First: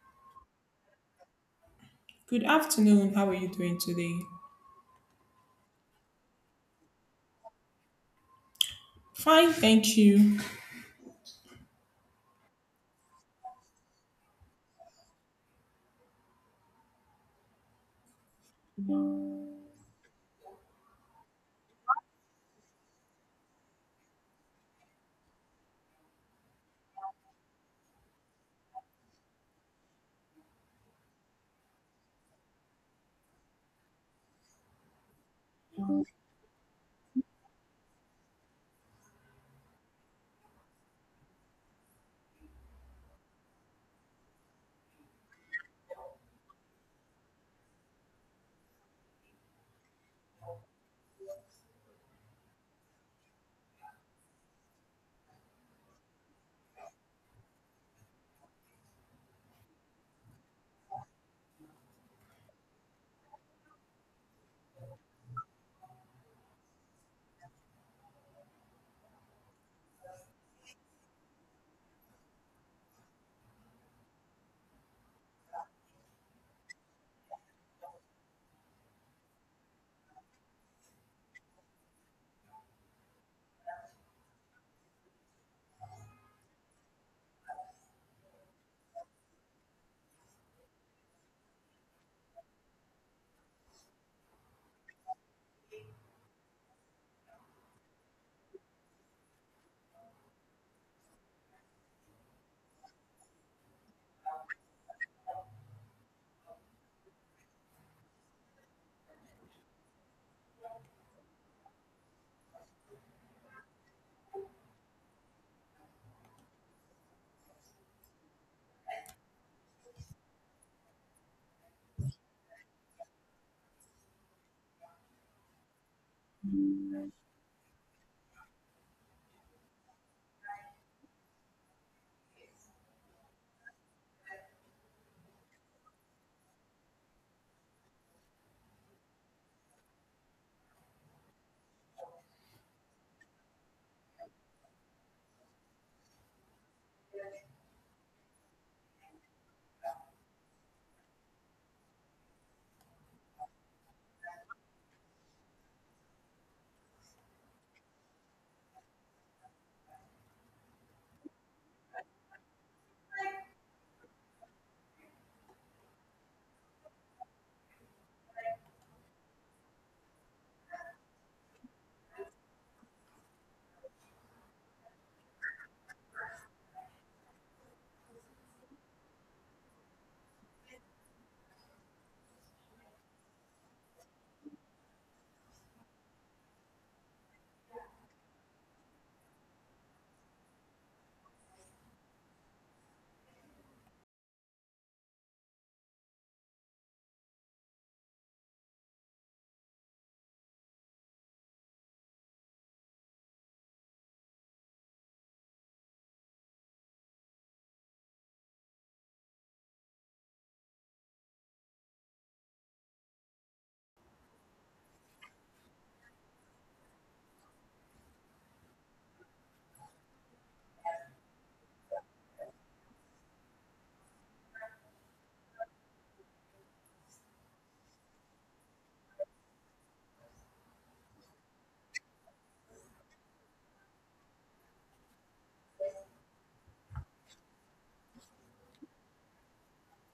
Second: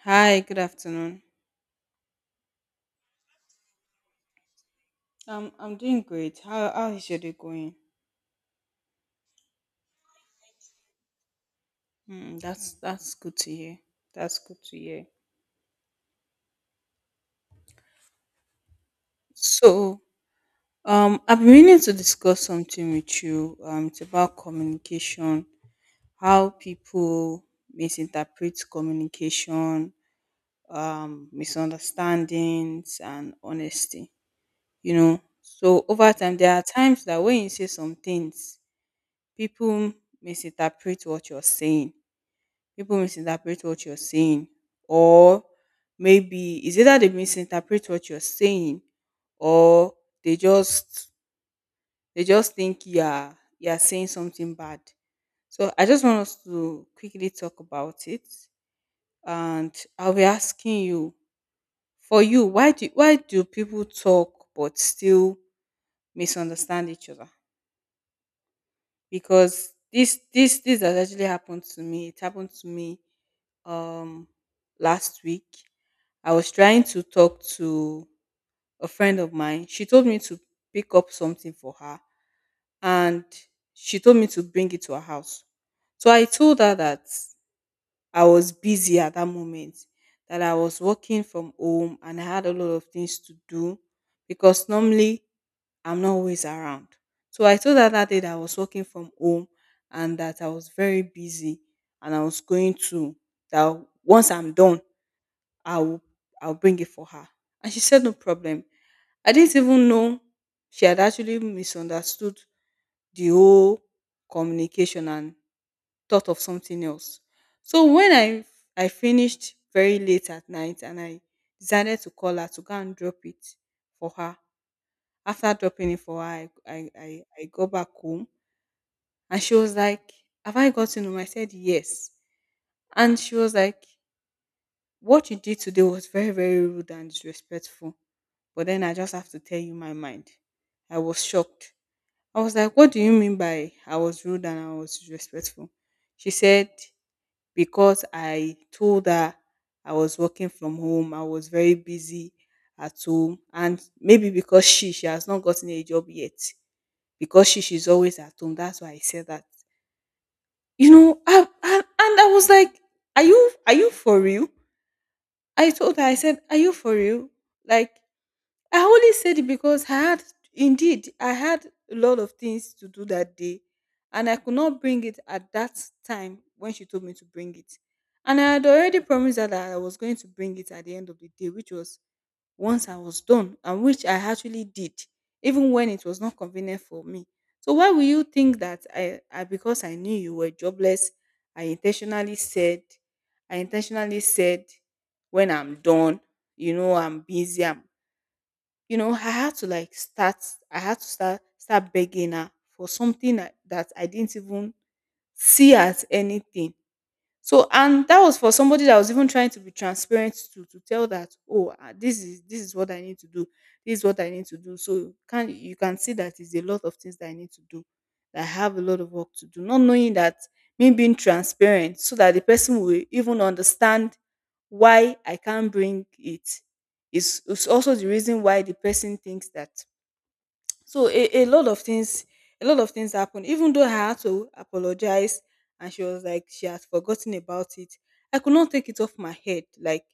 Hi, good afternoon. Good afternoon. How are you doing today? I'm doing great. How is your day going? Fine, thank you. That's good to hear. That's good to hear. So, I've been meaning to discuss something with you. It's about communication, how people misinterpret communication, misunderstandings, and honesty. You know, so over time, there are times that when you say some things, people misinterpret what you're saying. People misinterpret what you're saying, or maybe it's either they misinterpret what you're saying, or they just they just think you are saying something bad. So I just want us to quickly talk about it, and I'll be asking you, for you, why do people talk but still misunderstand each other? Because this has actually happened to me. It happened to me, um last week. I was trying to talk to a friend of mine. She told me to pick up something for her, and she told me to bring it to her house. So I told her that I was busy at that moment, that I was working from home and I had a lot of things to do, because normally I'm not always around. So I told her that day that I was working from home and that I was very busy, and I was going to, that once I'm done, I'll I'll bring it for her. And she said no problem. I didn't even know she had actually misunderstood the whole communication and thought of something else. So when I finished very late at night, and I decided to call her to go and drop it for her. After dropping it for her, I go back home, and she was like, "Have I gotten home?" I said yes. And she was like, "What you did today was very, very rude and disrespectful. But then I just have to tell you my mind." I was shocked. I was like, "What do you mean by I was rude and I was disrespectful?" She said, because I told her I was working from home, I was very busy at home, and maybe because she has not gotten a job yet. Because she's always at home. That's why I said that. You know, and I was like, Are you for real?" I told her, I said, "Are you for real?" Like, I only said it because I had, indeed, I had a lot of things to do that day. And I could not bring it at that time when she told me to bring it. And I had already promised her that I was going to bring it at the end of the day, which was once I was done, and which I actually did, even when it was not convenient for me. So why will you think that I because I knew you were jobless, I intentionally said, I intentionally said, when I'm done, you know, you know, I had to like start. I had to start begging her for something that I didn't even see as anything. So, and that was for somebody that was even trying to be transparent, to tell that, oh, ah, this is what I need to do, this is what I need to do. So can you, can see that it's a lot of things that I need to do, that I have a lot of work to do, not knowing that me being transparent, so that the person will even understand why I can't bring it, is also the reason why the person thinks that. So a lot of things happened. Even though I had to apologize, and she was like she had forgotten about it, I could not take it off my head. Like,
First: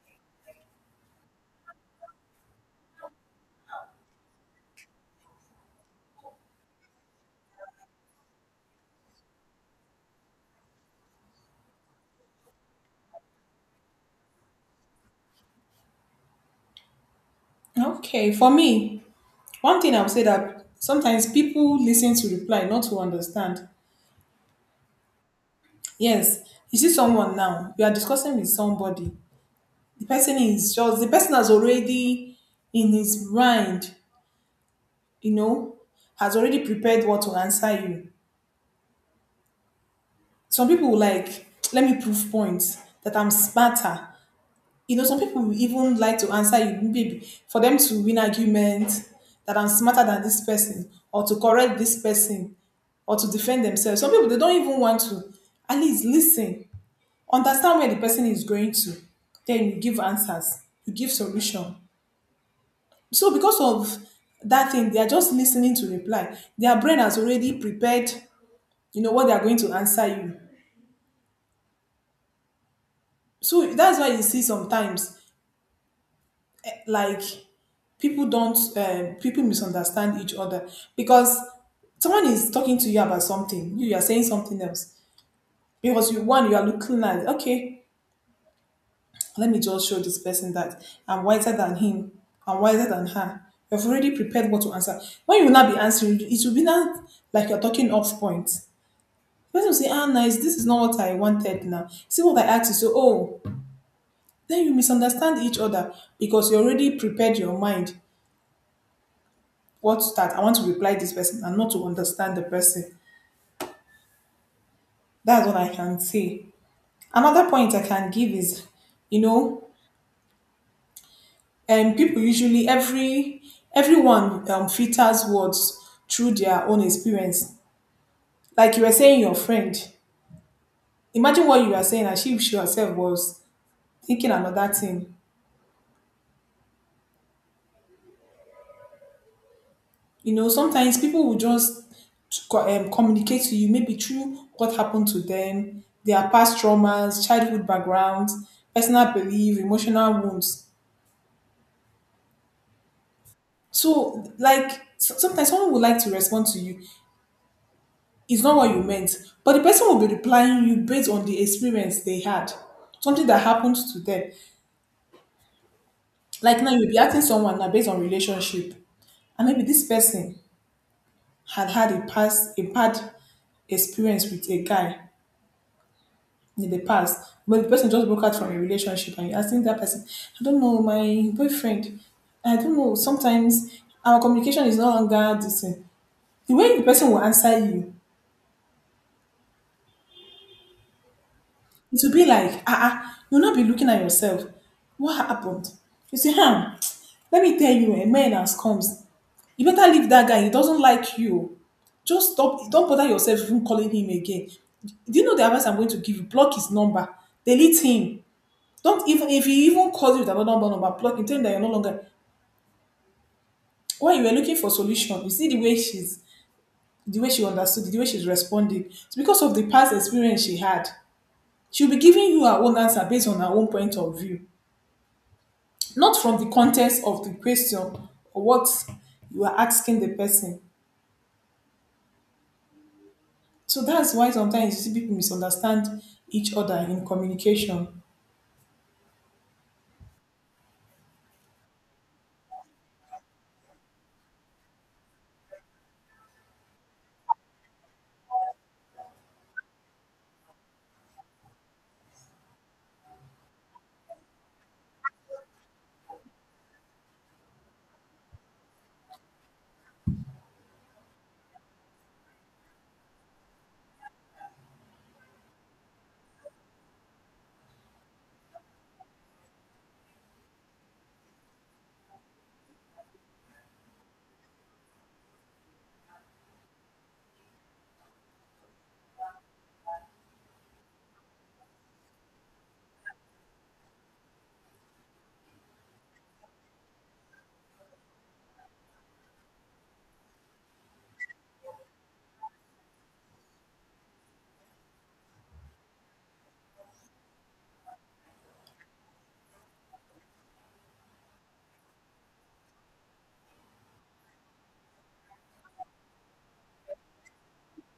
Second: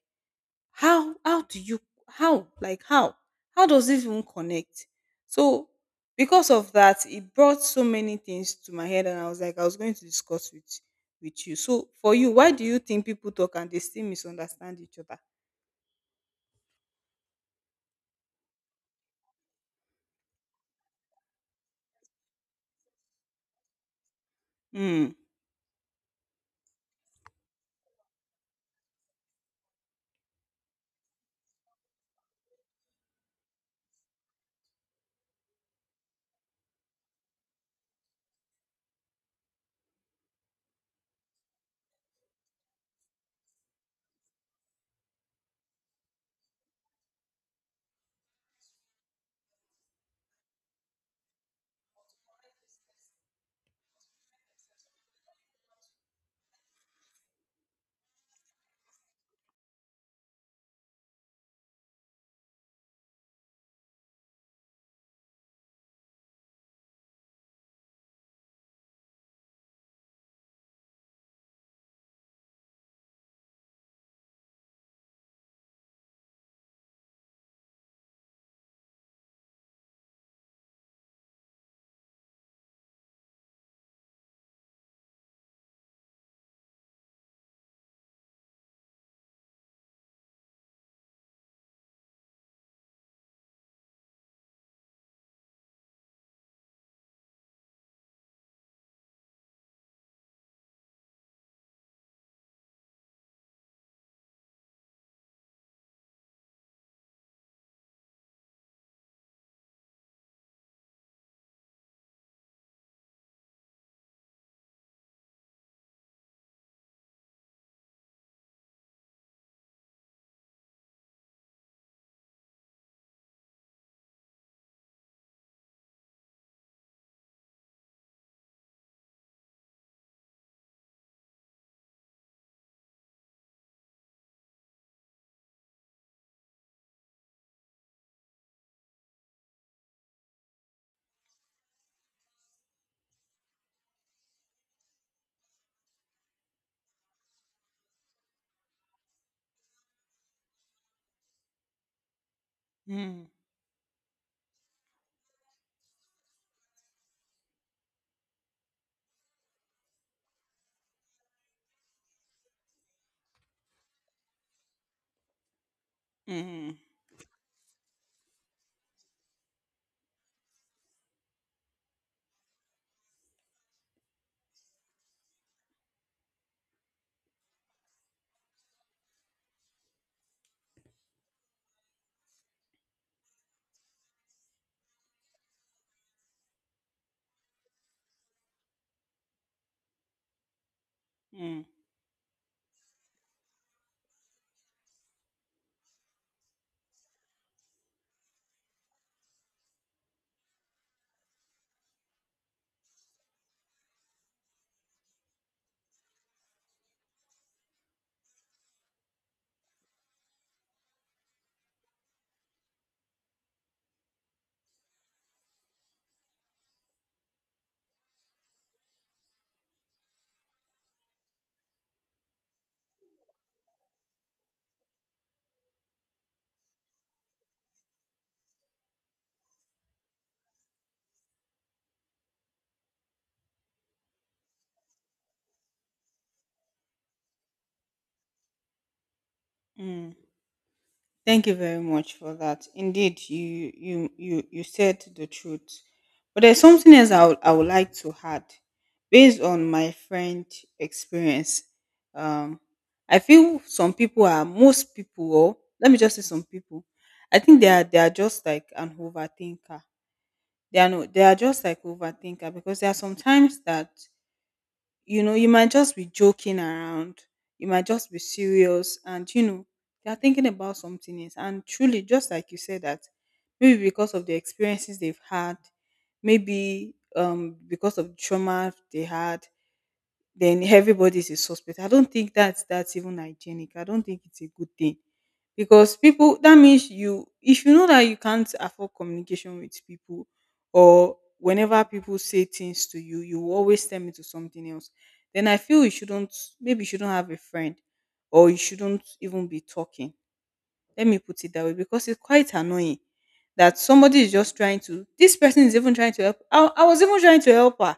how do you how like how does it even connect? So because of that, it brought so many things to my head, and I was like I was going to discuss with you. So for you, why do you think people talk and they still misunderstand each other? Okay, for me, one thing I would say that sometimes people listen to reply, not to understand. Mm, Yes, you see someone now, you are discussing with somebody. The person has already in his mind, you know, has already prepared what to answer you. Some people will like, let me prove points that I'm smarter. You know, some people will even like to answer you, maybe for them to win argument, that I'm smarter than this person, or to correct this person, or to defend themselves. Some people they don't even want to. At least listen, understand where the person is going to, then you give answers, you give solution. So because of that thing, they are just listening to reply. Their brain has already prepared, you know, what they are going to answer you. So that's why you see sometimes, like people don't people misunderstand each other because someone is talking to you about something, you are saying something else because you one you are looking at, okay, let me just show this person that I'm wiser than him, I'm wiser than her. You've already prepared what to answer. When you will not be answering, it will be not like you're talking off point. The person will say, ah, nice, this is not what I wanted. Now see what I asked you. So, oh, then you misunderstand each other because you already prepared your mind what to start. I want to reply this person and not to understand the person. That's what I can say. Another point I can give is, you know, people usually, everyone filters words through their own experience. Like you were saying, your friend. Imagine what you were saying, and she herself was thinking another thing. You know, sometimes people will just communicate to you maybe through what happened to them, their past traumas, childhood backgrounds, personal belief, emotional wounds. mm, So, like, sometimes someone would like to respond to you. It's not what you meant. But the person will be replying you based on the experience they had, something that happened to them. Like now, mm, you'll be asking someone now based on relationship. And maybe this person had had a past, a bad experience with a guy in the past. But the person just broke out from a relationship and you're asking that person, I don't know, my boyfriend, I don't know, sometimes our communication is no longer the same. The way the person will answer you, mm, it will be like, ah, ah, you'll not be looking at yourself. What happened? You say, huh, let me tell you, a man has comes. You better leave that guy. He doesn't like you. Just stop. Don't bother yourself even calling him again. Do you know the advice I'm going to give you? Block his number. Delete him. Don't even, If he even calls you with another number, block him. Tell him that you're no longer, when you were looking for solution, you see the way she's, the way she understood, the way she's responding. It's because of the past experience she had. She'll be giving you her own answer based on her own point of view, not from the contents of the question or what you are asking the person. So that's why sometimes you see people misunderstand each other in communication. mm. Thank you very much for that. Indeed, you said the truth. But there's something else I would like to add. Based on my friend experience, um, I feel some people are most people, or let me just say some people. I think they are just like an overthinker. They are no, they are just like overthinker, because there are sometimes that you know, you might just be joking around, you might just be serious, and you know, they are thinking about something else. And truly, just like you said, that maybe because of the experiences they've had, maybe because of trauma they had, then everybody's a suspect. I don't think that's even hygienic. I don't think it's a good thing, because people, that means you, if you know that you can't afford communication with people, or whenever people say things to you, you always turn into something else, then I feel you shouldn't, maybe you shouldn't have a friend, or you shouldn't even be talking. Let me put it that way, because it's quite annoying that somebody is just trying to, this person is even trying to help. I was even trying to help her.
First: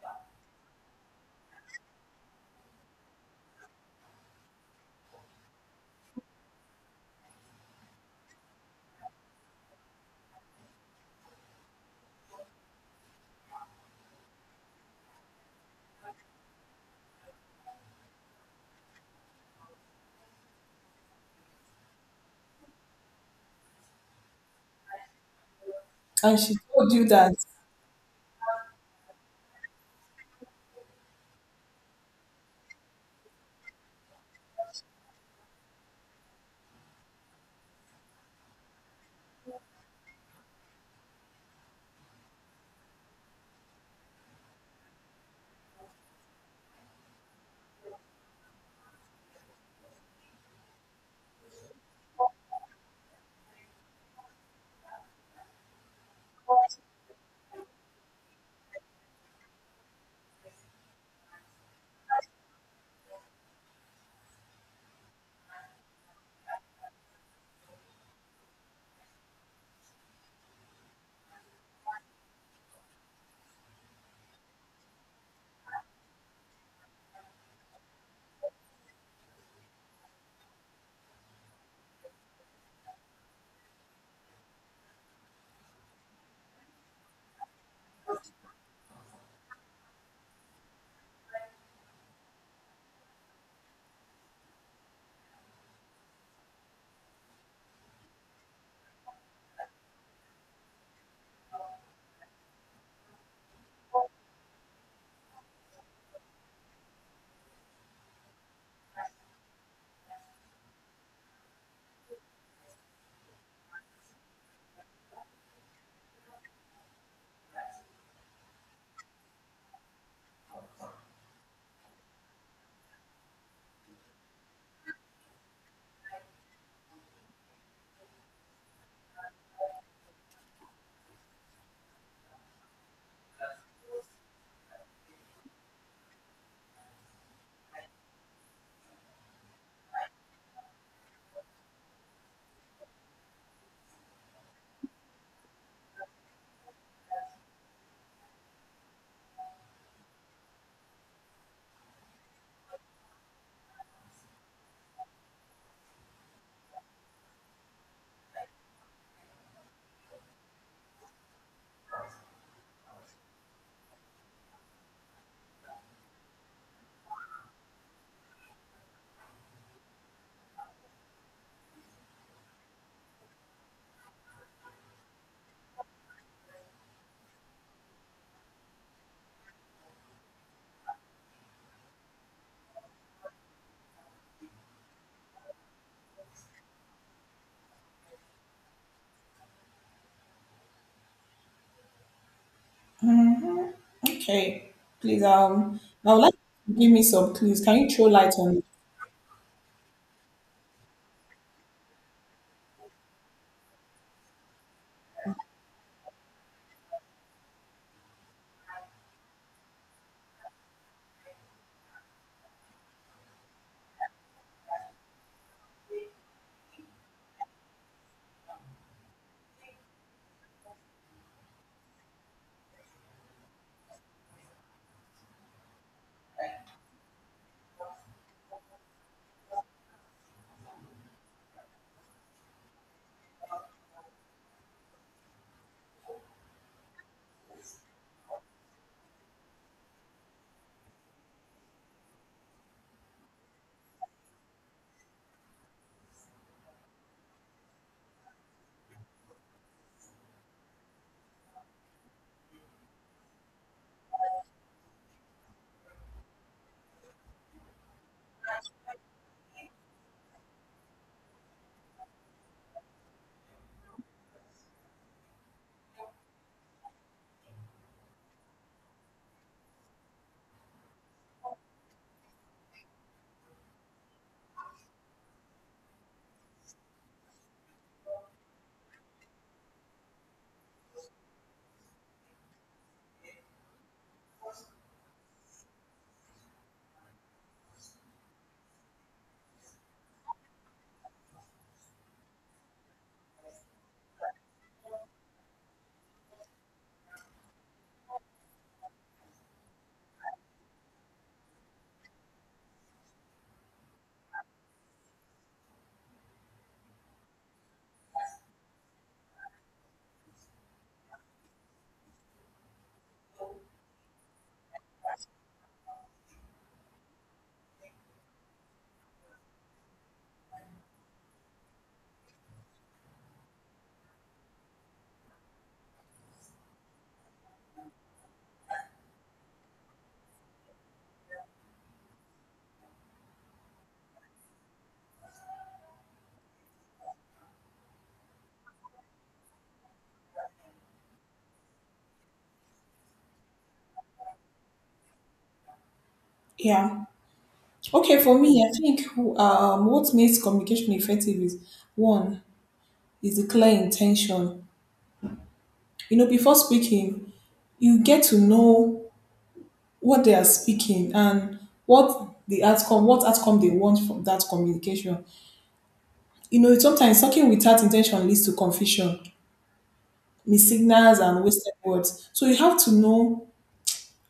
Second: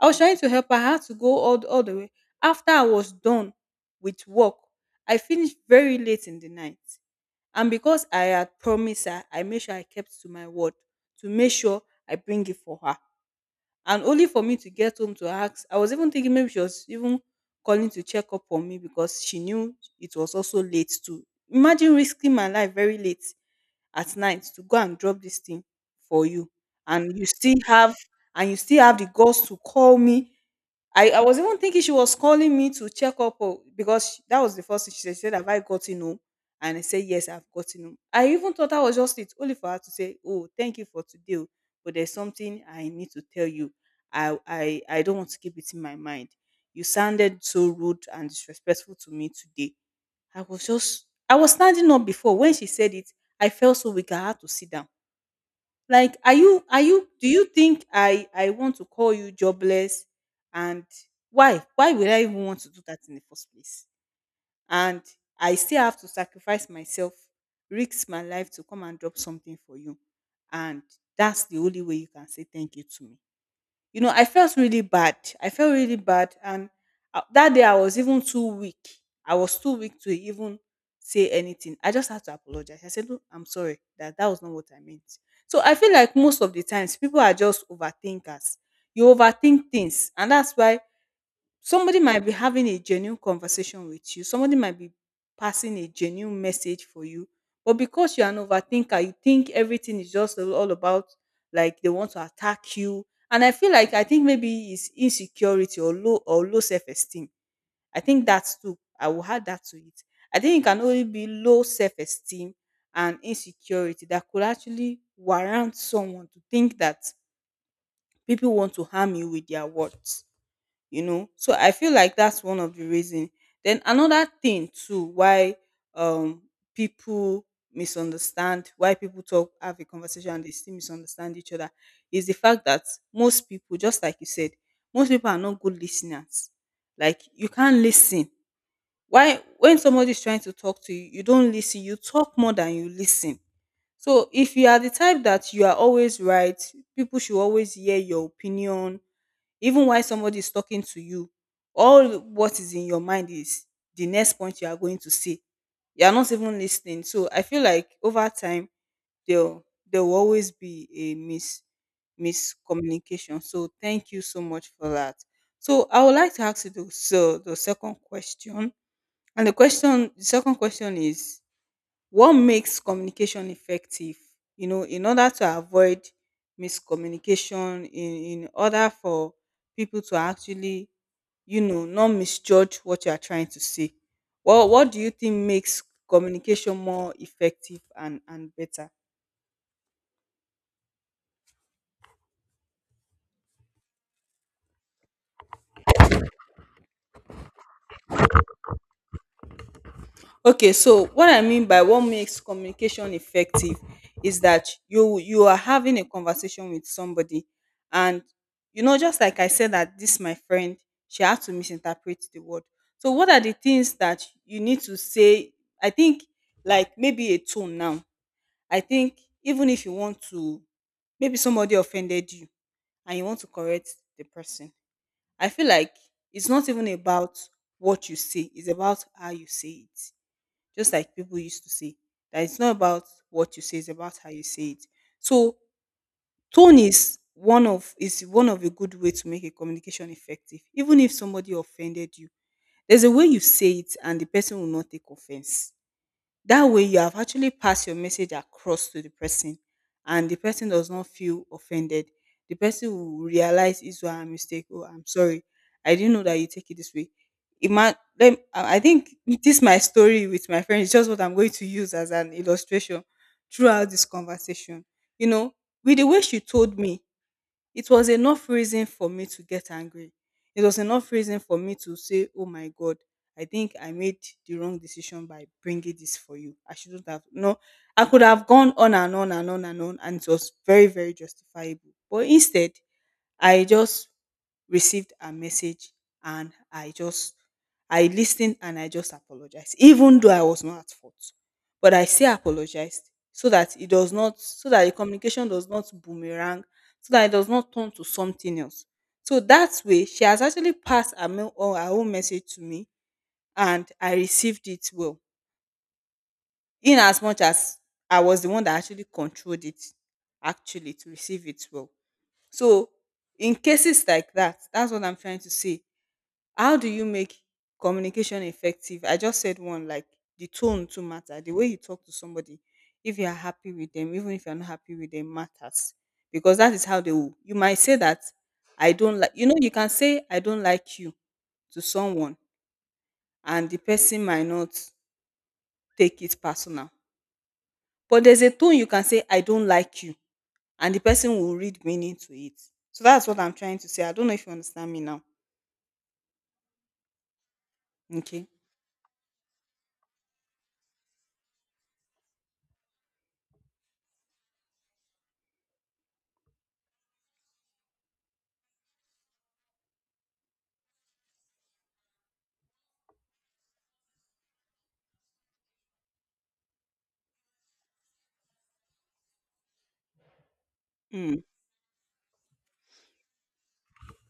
I was trying to help her. I had to go all, all the way. After I was done with work, I finished very late in the night. And because I had promised her, I made sure I kept to my word, to make sure I bring it for her. And only for me to get home to ask, I was even thinking maybe she was even calling to check up on me, because she knew it was also late too. Imagine risking my life very late at night to go and drop this thing for And you, she told you and you that. still have and you still have the guts to call me. I was even thinking she was calling me to check up, oh, because she- that was the first thing she said. She said, "Have I gotten home?" And I said, "Yes, I've gotten home." I even thought that was just it, only for her to say, "Oh, thank you for today. Oh, but there's something I need to tell you. I don't want to keep it in my mind. You sounded so rude and disrespectful to me today." I was standing up before. When she said it, I felt so weak. I had to sit down. Like, are you do you think I want to call you jobless? And why? Why would I even want to do that in the first place? And I still have to sacrifice myself, risk my life to come and drop something for you. And that's the only way you can say thank you to me. You know, I felt really bad. I felt really bad. And that day I was even too weak. I was too weak to even say anything. I just had to apologize. I said, "Look, I'm sorry, that that was not what I meant." So I feel like most of the times, people are just overthinkers. You overthink things. And that's why somebody might be having a genuine conversation with you, somebody might be passing a genuine message for you, but because you're an overthinker, you think everything is just all about like they want to attack you. And I feel like, I think maybe it's insecurity or low self-esteem. I think that's too, I will add that to it. I think it can only be low self-esteem and insecurity that could actually warrant someone to think that people want to harm you with their words. You know, so I feel like that's one of the reason. Then another thing too, why um people misunderstand, why people talk, have a conversation, and they still misunderstand each other, is the fact that most people, just like you said, most people are not good listeners. Like, you can't listen. Why, when somebody is trying to talk to you, you don't listen, you talk more than you listen. So if you are the type that you are always right, people should always hear your opinion, even while somebody is talking to you, all what is in your mind is the next point you are going to say. You are not even listening. So I feel like over time, there there will always be a miscommunication. So thank you so much for that. So I would like to ask you the second question. And the second question is, what makes communication effective? You know, in order to avoid miscommunication, in order for people to actually, not misjudge what you are trying to say. Well, what do you think makes communication more effective and better? Okay, please, I would like you to give me some clues. Can you throw light on it? Okay, so what I mean by what makes communication effective is that you are having a conversation with somebody, and you know, just like I said, that this my friend, she had to misinterpret the word. So what are the things that you need to say? I think like maybe a tone now. I think, even if you want to, maybe somebody offended you and you want to correct the person. I feel like it's not even about what you say, it's about how you say it, just like people used to say that it's not about what you say, it's about how you say it. So tone is one of a good way to make a communication effective. Even if somebody offended you, there's a way you say it and the person will not take offense. That way you have actually passed your message across to the person and the person does not feel offended. The person will realize it's a mistake. Oh, I'm sorry. I didn't know that you take it this way. It might, I think this my story with my friend, it's just what I'm going to use as an illustration throughout this conversation. You know, with the way she told me, it was enough reason for me to get angry. It was enough reason for me to say, "Oh my God, I think I made the wrong decision by bringing this for you. I shouldn't have." No, I could have gone on and on and on and on, and it was very, very justifiable. But instead, I just received a message, and I listened, and I just apologized even though I was not at fault, but I still apologized so that it does not, so that the communication does not boomerang, so that it does not turn to something else. So that way she has actually passed her, mail, or her own message to me, and I received it well, in as much as I was the one that actually controlled it actually to receive it well. So in cases like that, that's what I'm trying to say. How do you make communication effective? I just said one, like the tone to matter, the way you talk to somebody, if you are happy with them, even if you're not happy with them, matters. Because that is how they will, you might say that I don't like, you know, you can say I don't like you to someone and the person might not take it personal. But there's a tone you can say, I don't like you, and the person will read meaning to it. So that's what I'm trying to say. I don't know if you understand me now. Yeah. Okay, for Okay. me, I think what makes communication effective is, one, is the clear intention. You know, before speaking, you get to know what they are speaking and what the outcome what outcome they want from that communication. You know, sometimes talking without intention leads to confusion, missignals Mm, and wasted words. So you have to know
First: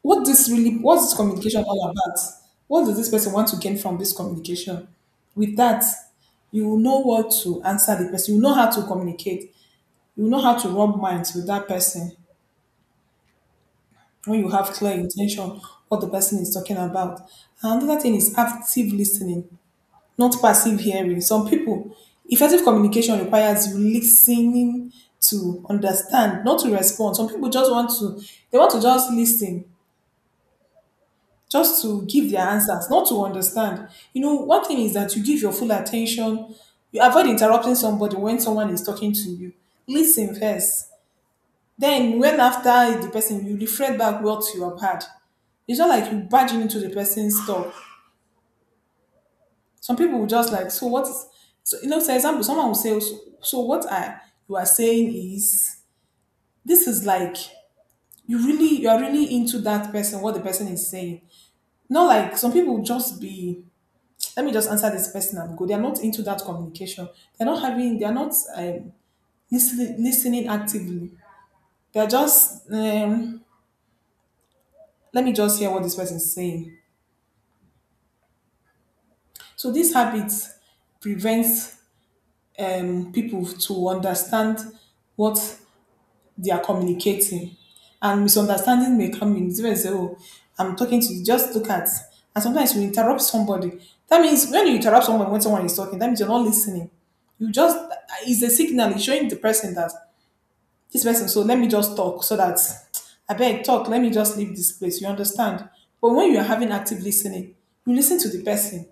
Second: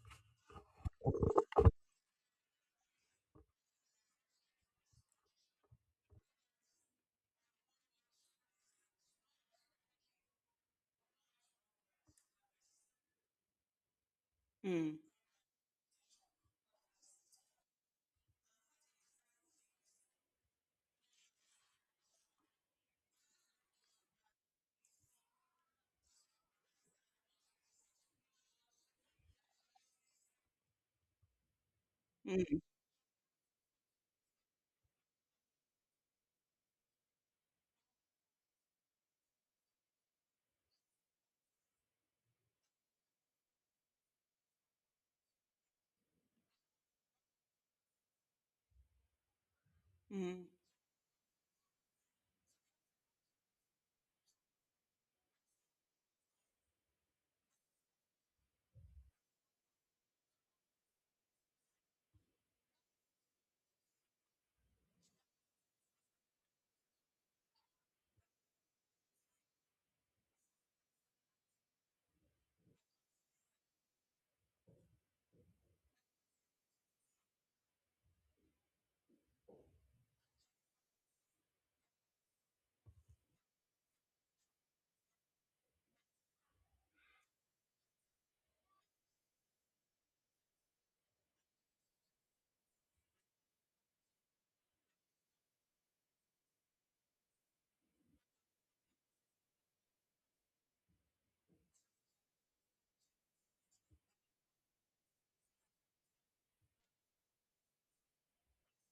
what this really, what is communication all about, what does this person want to gain from this communication. With that, you will know what to answer the person, you know how to communicate, you know how to rub minds with that person, when you have clear mm, intention what the person is talking about. And another thing is active listening, not passive hearing. Some people, effective communication requires you listening to understand, not to respond. Some people just want to, they want to just listen, just to give their mm, answers, not to understand. You know, one thing is that you give your full attention, you avoid interrupting somebody when someone is talking to you. Listen first. Then, when after the person, you reflect back what you have had. It's not like you barging into the person's talk. Some people will mm, just like, so what is, so, you know, for example, someone will say, so, what I, you are saying is, this is like, you really, you are really into that person, what the person is saying. Not like some people will just be, let me just answer this person and go. They are not into that communication. They're not, listening, listening actively. They're just, let me just hear what this person is saying. So these habits prevents, people to understand what they are communicating. And misunderstanding may come in. Somebody say, oh, I'm talking to you. Just look at. And sometimes you interrupt somebody. That means when you interrupt someone when someone is talking, that means you're not listening. You just, it's a signal. It's showing the person that this person, so let me just talk so that I beg, talk. Let me just leave this place. You understand? But when you are having active listening, you listen to the person.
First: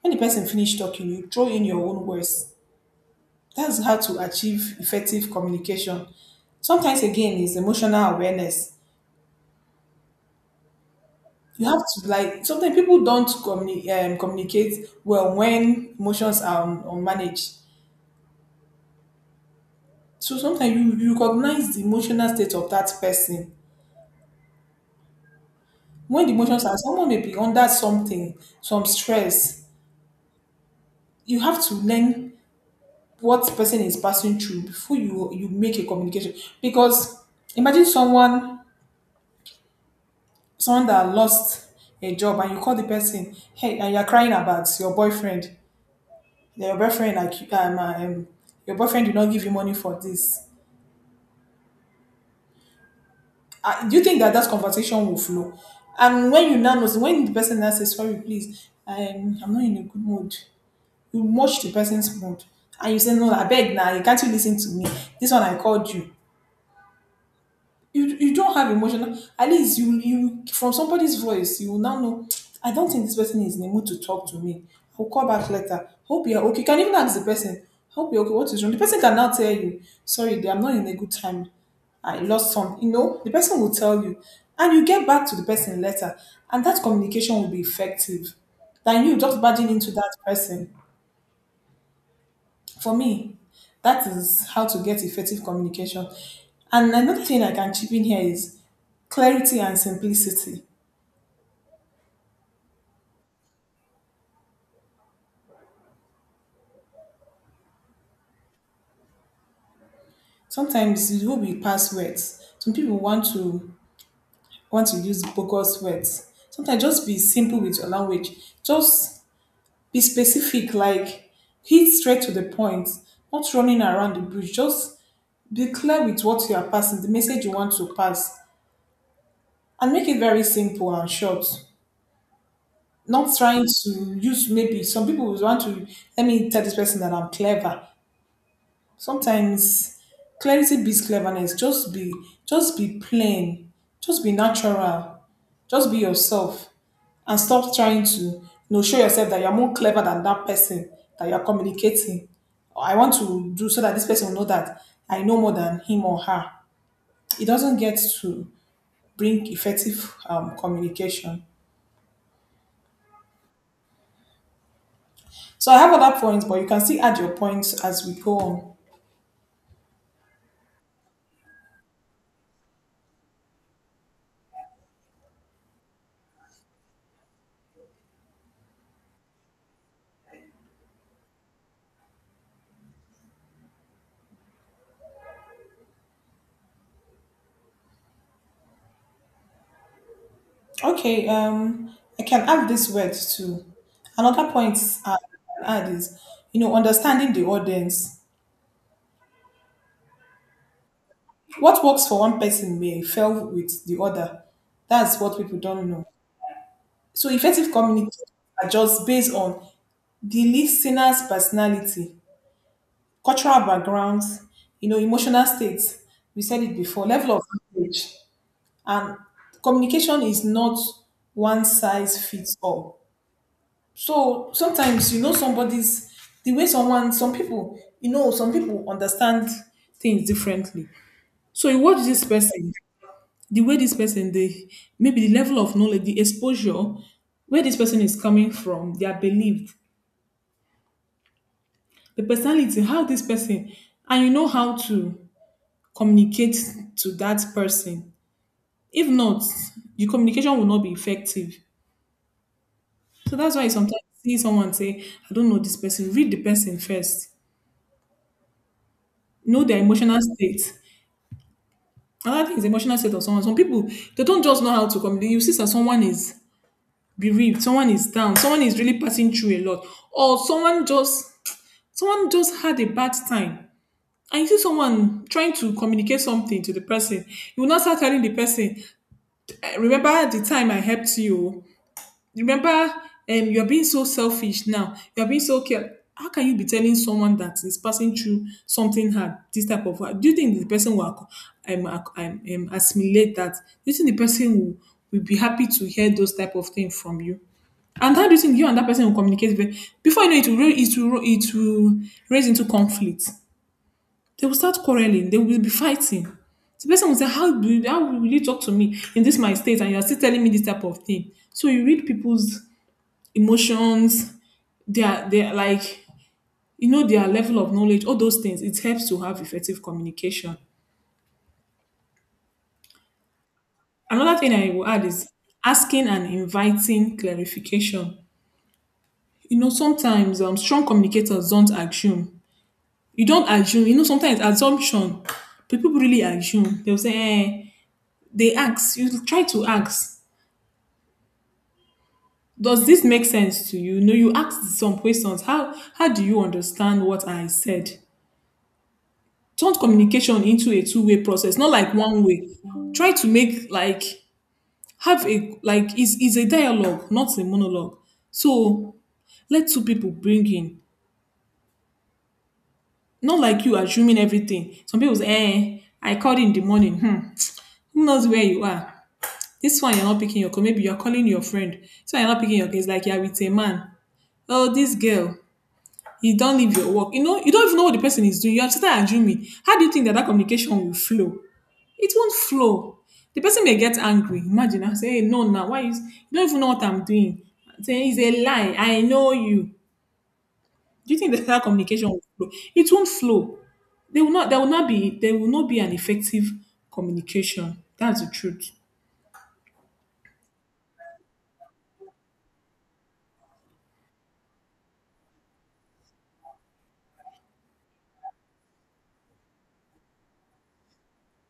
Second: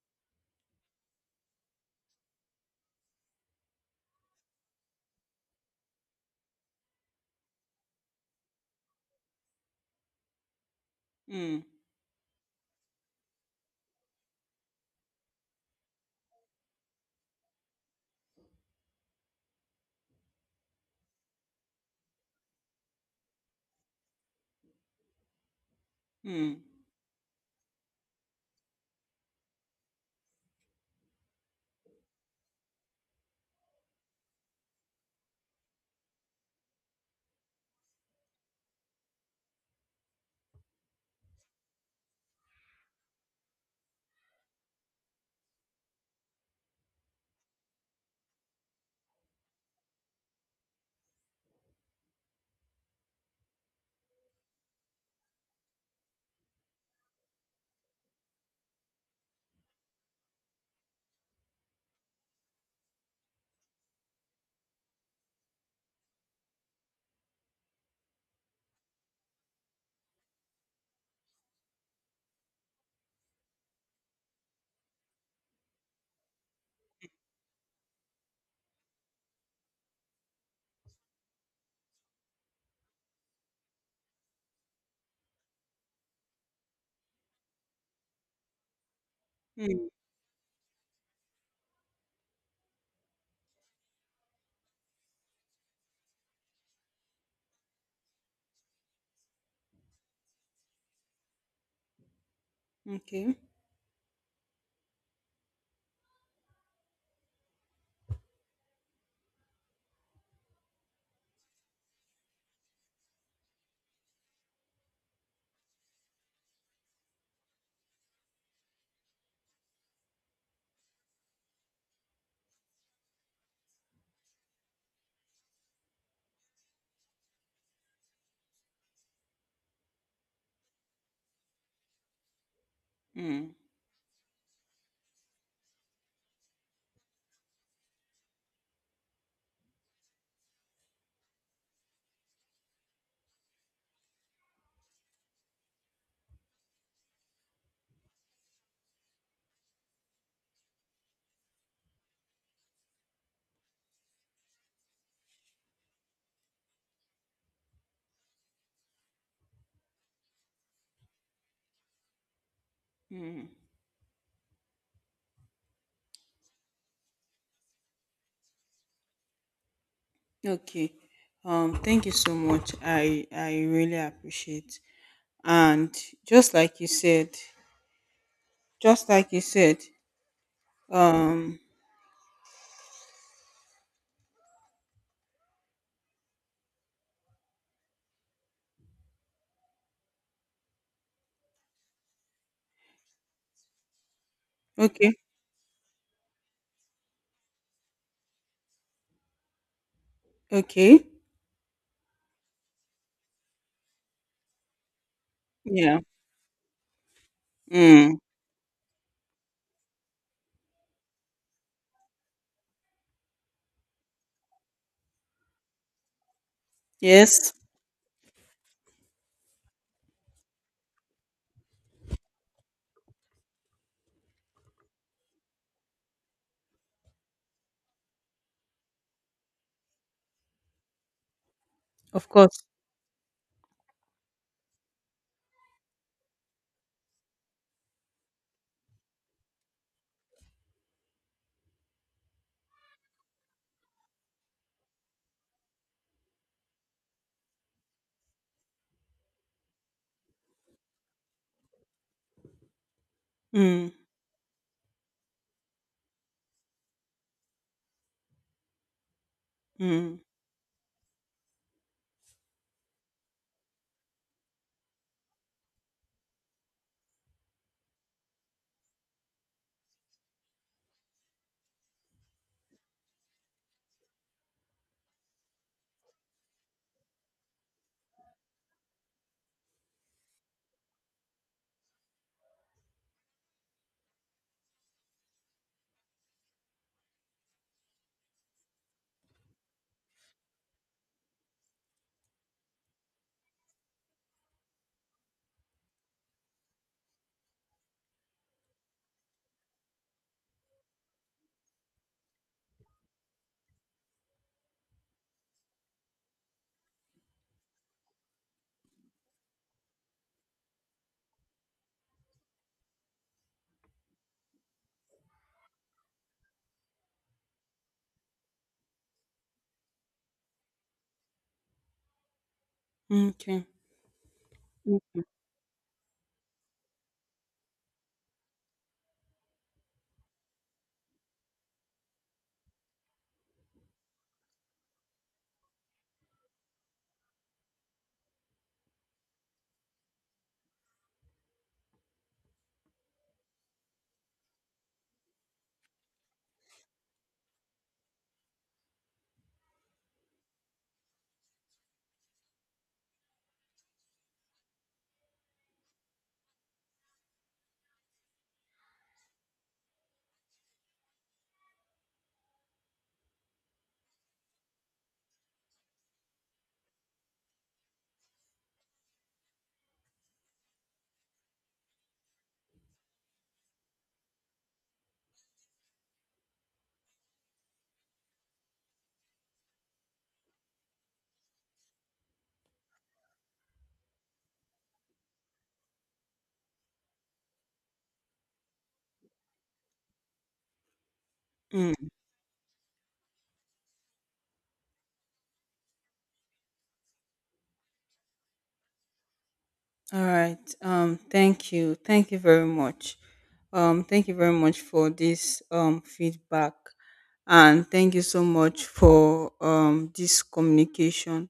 When the person finish talking, you throw in your own words. That's how to achieve effective communication. Sometimes again is emotional awareness. mm, You have to, like, sometimes people don't communicate well when emotions are unmanaged. So sometimes you recognize the emotional state of that person. When the mm, emotions are, someone may be under something, some stress, you have to learn what person is passing through before you make a communication. Because imagine someone that lost a job, and you call the person, hey, and you're crying about your boyfriend. Your boyfriend, like, your boyfriend did not give you money for this. Do you think that that conversation will flow? And when you now notice, when the person now says, sorry, please, I'm not in a good mood, you watch the person's mood and you say, no, I beg now, you can't, you listen to me? This one I called you. You don't have emotional, at least you, from somebody's voice, you will now know, I don't think this person is in the mood to talk to me. I'll call back later. Hope you're okay. You can even ask the person, hope you're okay, what is wrong. The person can now tell you, sorry dear, I'm not in a good time. I lost some, you know, the person will tell you, and you get back to the person later, and that communication will be effective than you just barging mm. into that person. For me, that is how to get effective communication. And another thing I can chip in here is clarity and simplicity. Okay. Sometimes it will be passwords. Some people want to use bogus words. Sometimes just be simple with your language. Just be specific, like hit straight to the point, not running around the bush. Just be clear with what you are passing, the message you want to pass, and make it very simple and short. Not Mm. trying to use, maybe some people would want to, let me tell this person that I'm clever. Sometimes clarity beats cleverness. Just be plain. Just be natural. Just be yourself. And stop trying to, you know, show yourself that you're more clever than that person that you're communicating. I want to do, so that this person will know that I know more than him or her. It doesn't get to bring effective, communication. So I have other points, but you can still add your points as we go on. Okay. Thank you so much. I really appreciate. And just like you said, just like you said, um, Okay, I can add this word too. Another point okay, I can add is, you know, understanding the audience. okay, What works for one person may fail with the other. That's what people don't yeah, know. So effective mm, communication are just based on the listener's personality, cultural backgrounds, you know, emotional states. We said it before, level of yes, knowledge. And communication is not one size fits all. So sometimes, you know, somebody's, the way someone, some people, you know, some people understand things differently. So you watch this of course. person, the way this person, they, maybe the level of knowledge, the exposure, where this person is coming from, their belief, the personality, how this person, and you know how to communicate to that person. If not, your communication will not be effective. So that's why you Mm, sometimes see someone say, I don't know this person. Read the person first. Know their mm, emotional state. Another thing is emotional state of someone. Some people, they don't just know how to communicate. You see that someone is bereaved, someone is down, someone is really passing through a lot, or someone just had a bad time. And you see someone trying to communicate something to the person, you will not start telling the person, "I remember the time I helped you. Remember, you're being so selfish now. You're being so care. How can you be telling someone that is passing through something hard, this type of? Do you think the person will assimilate that? Do you think the person will be happy to hear those type of things from you? And how do you think you and that person will communicate? Before you know it, it will raise into conflict. They will start quarreling. They will be fighting. The person will say, "How do you, how will you talk to me in this my state? And you are still telling me this type of thing." So you read people's emotions, their like, you know, their level of knowledge, all those things. It helps to have effective communication. okay. Another thing I will add is asking and inviting clarification. You know, sometimes strong communicators don't assume. You don't assume. You know, sometimes assumption. People really assume. They'll say, eh, they ask. You try to ask. Does this make sense to you? No, you ask some questions. How do you understand what I said? Turn communication into a two-way process, not like one way. Try to make like, have a like, is a dialogue, not a monologue. So let two people bring in, not like you assuming everything. Some people say, eh, I called in the morning. Hmm, who knows where you are? This one, you're not picking your call. Maybe you're calling your friend, so you're not picking your call. It's like you're with a man. Oh, this girl, you don't leave your work. You know, you don't even know what the person is doing. You're still assuming. How do you think that communication will flow? It won't flow. The person may get angry. Imagine I say, hey, no, now why is, you don't even know what I'm doing? Say it's a lie. I know you. Do you think that communication Mm. will flow? It won't flow. They will not. There will not be. There will not be an effective communication. That's the truth. All right. Thank you. Thank you very much. Thank you very much for this feedback. And thank you so much for this communication,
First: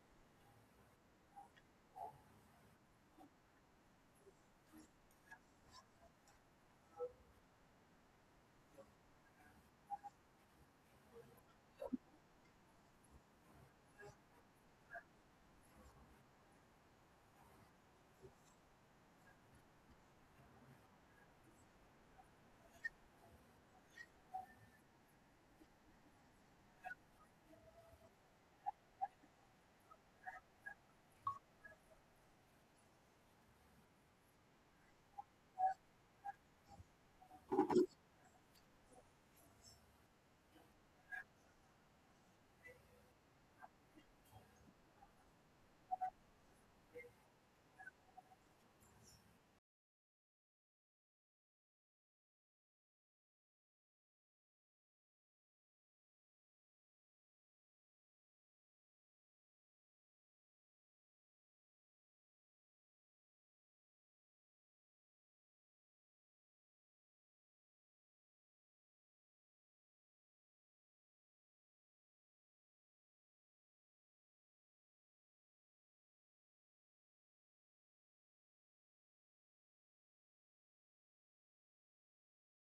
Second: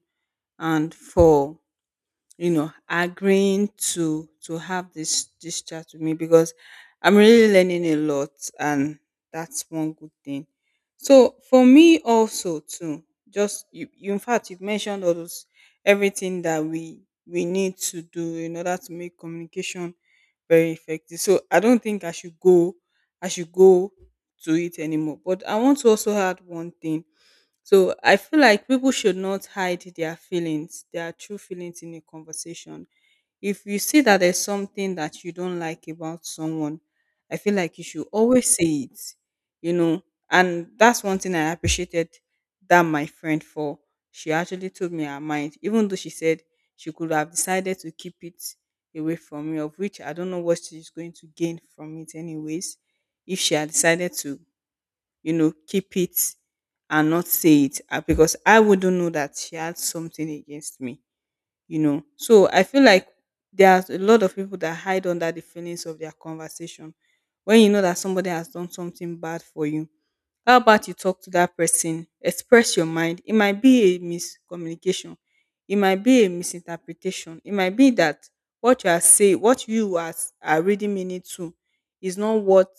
and for, you know, agreeing to have this this chat with me, because I'm really learning a lot, and that's one good thing. So for me also too, just you, in fact you've mentioned all those, everything that we need to do in order to make communication very effective, so I don't think I should go to it anymore, but I want to also add one thing. So I feel like people should not hide their feelings, their true feelings in a conversation. If you see that there's something that you don't like about someone, I feel like you should always say it, you know. And that's one thing I appreciated that my friend for. She actually told me her mind, even though she said she could have decided to keep it away from me, of which I don't know what she's going to gain from it, anyways, if she had decided to, keep it and not say it, because I wouldn't know that she had something against me. So I feel like there are a lot of people that hide under the feelings of their conversation. When you know that somebody has done something bad for you, how about you talk to that person? Express your mind. It might be a miscommunication. It might be a misinterpretation. It might be that what you are saying, what you are really meaning to, is not what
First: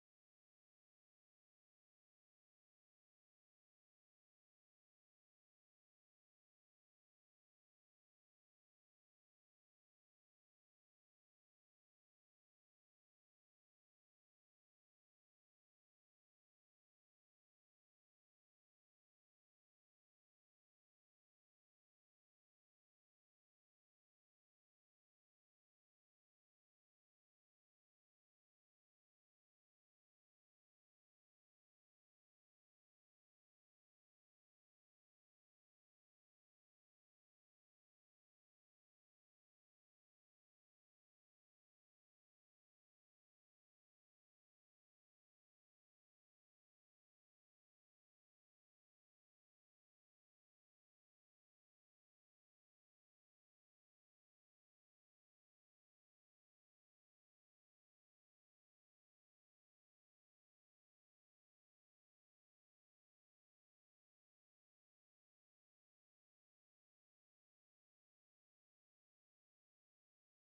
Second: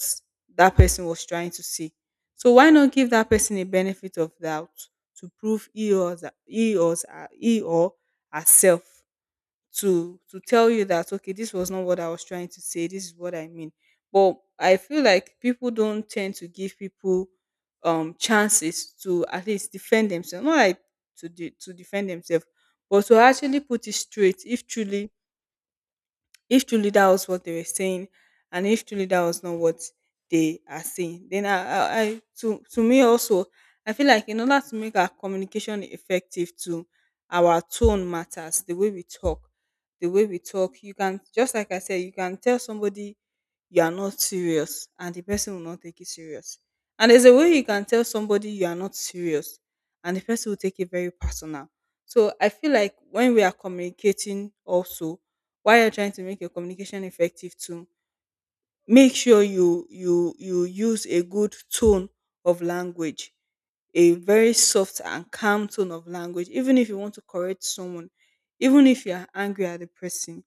that person was trying to say. So why not give that person a benefit of doubt to prove he or, the- he or herself, to tell you that, okay, this was not what I was trying to say, this is what I mean. But I feel like people don't tend to give people chances to at least defend themselves, not like to defend themselves, but to actually put it straight if truly, if truly that was what they were saying, and if truly that was not what they are saying. Then I to me also, I feel like in order to make our communication effective too, our tone matters, the way we talk you can, just like I said, you can tell somebody you are not serious and the person will not take it serious, and there's a way you can tell somebody you are not serious and the person will take it very personal. So I feel like when we are communicating also, while you're trying to make your communication effective too, make sure you use a good tone of language, a very soft and calm tone of language, even if you want to correct someone, even if you are angry at the person,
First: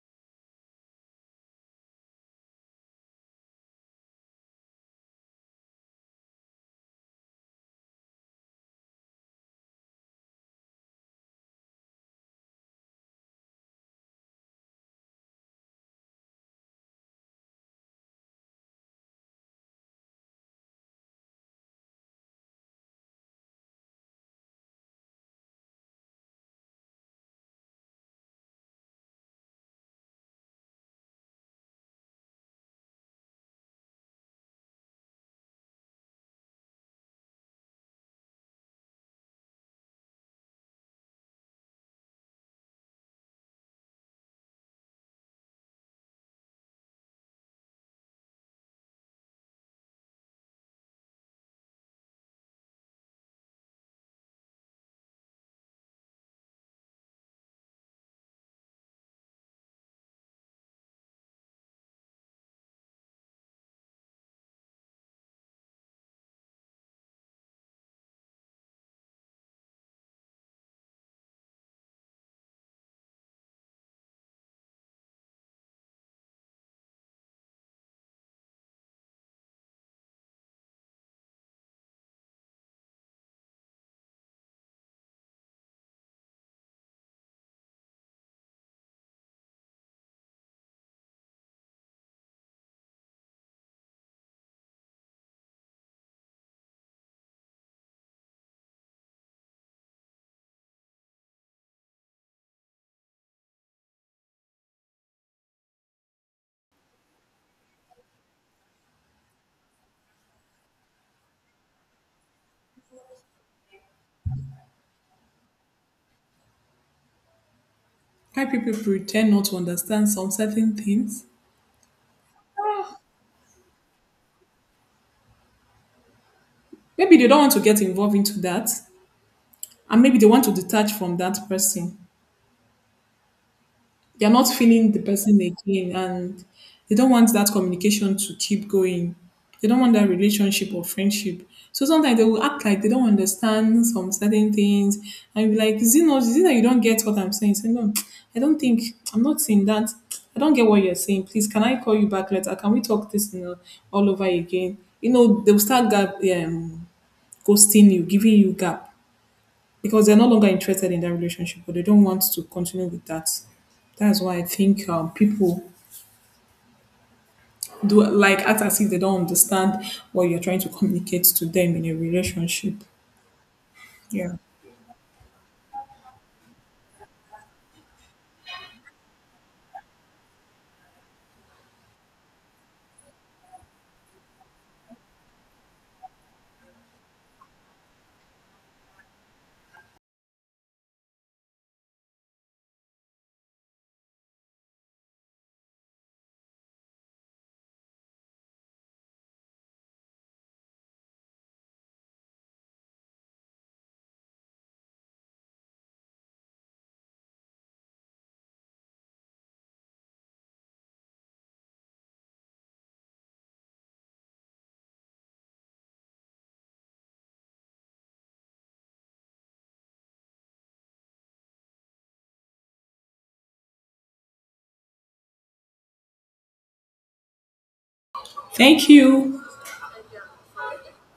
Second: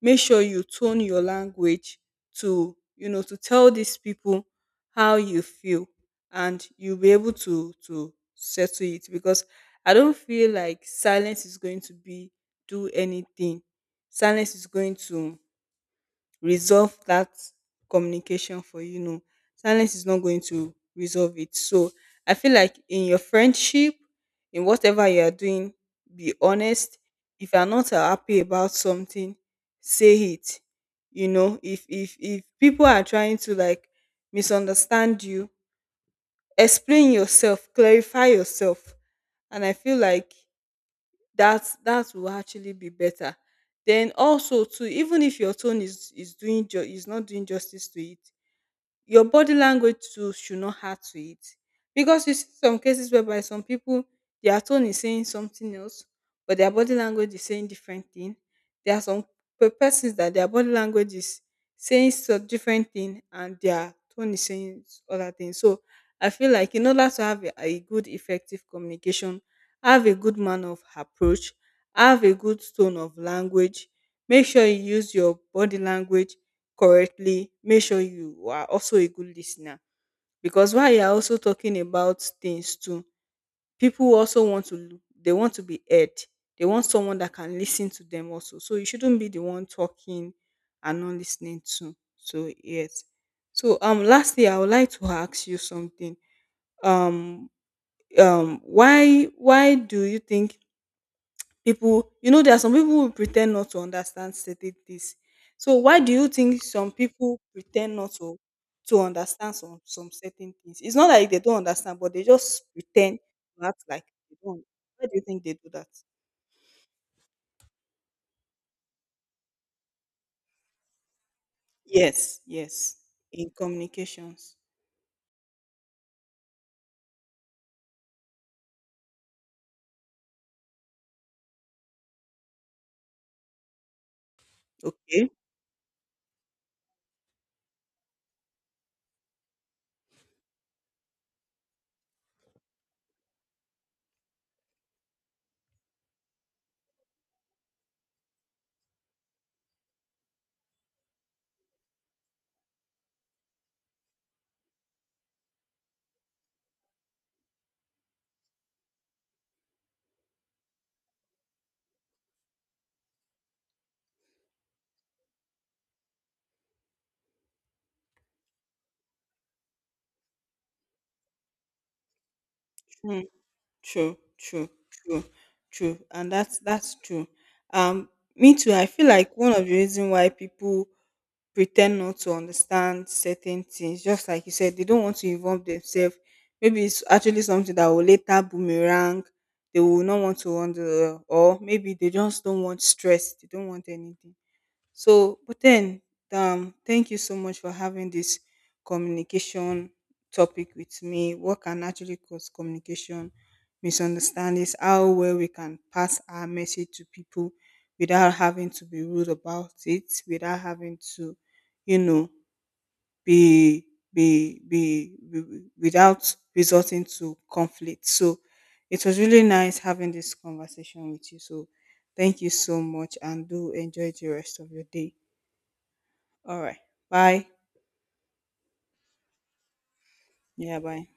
make sure you tone your language to, to tell these people how you feel, and you'll be able to settle it. Because I don't feel like silence is going to be do anything. Silence is going to resolve that communication for you? No, silence is not going to resolve it. So I feel like in your friendship, in whatever you are doing, be honest. If you are not happy about something, say it. If if people are trying to like misunderstand you, explain yourself, clarify yourself, and I feel like that will actually be better. Then also too, even if your tone is is not doing justice to it, your body language too should not add to it, because you see some cases whereby some people, their tone is saying something else, but their body language is saying different thing. There are some persons that their body language is saying some different thing and their tone is saying other thing. So I feel like in order to have a good effective communication, have a good manner of approach, have a good tone of language, make sure you use your body language correctly, make sure you are also a good listener. Because while you are also talking about things too, people also want to they want to be heard. They want someone that can listen to them also. So you shouldn't be the one talking and not listening to. So yes. So lastly, I would like to ask you something. Um why do you think people, you know, there are some people who pretend not to understand certain things. So why do you think some people pretend not to understand some certain things? It's not like they don't understand, but they just pretend to act like they don't. Why do you think they do that? Why people pretend not to understand some certain things? Yes, yes. In communications. Maybe they don't want to get involved into that, and maybe they want to detach from that person. They're not feeling the Okay. person again, and they don't want that communication to keep going. They don't want that relationship or friendship. So sometimes they will act like they don't understand some certain things and be like, is it not, is it that you don't get what I'm saying? Say, no, I don't think, I'm not saying that. I don't get what you're saying. Please, can I call you back later? Can we talk this, you know, all over again? You know, they'll start ghosting you, giving you gap, because they're no longer interested in that relationship, or they don't want to continue with that. That's why I think people do like act as if they don't understand what you're trying to communicate to them in a relationship. True, Yeah. true, true, true, and that's true. Um, me too. I feel like one of the reason why people pretend not to understand certain things, just like you said, they don't want to involve themselves. Maybe it's actually something that will later boomerang. They will not want to wonder, or maybe they just don't want stress. They don't want anything. So, but then, thank you so much for having this communication topic with me. What can actually cause communication misunderstandings? How well we can pass our message to people without having to be rude about it, without having to, you know, be be without resorting to conflict. So, it was really nice having this conversation with you. So, thank you so much, and do enjoy the rest of your day. All right. Bye. Thank you. Yeah, bye.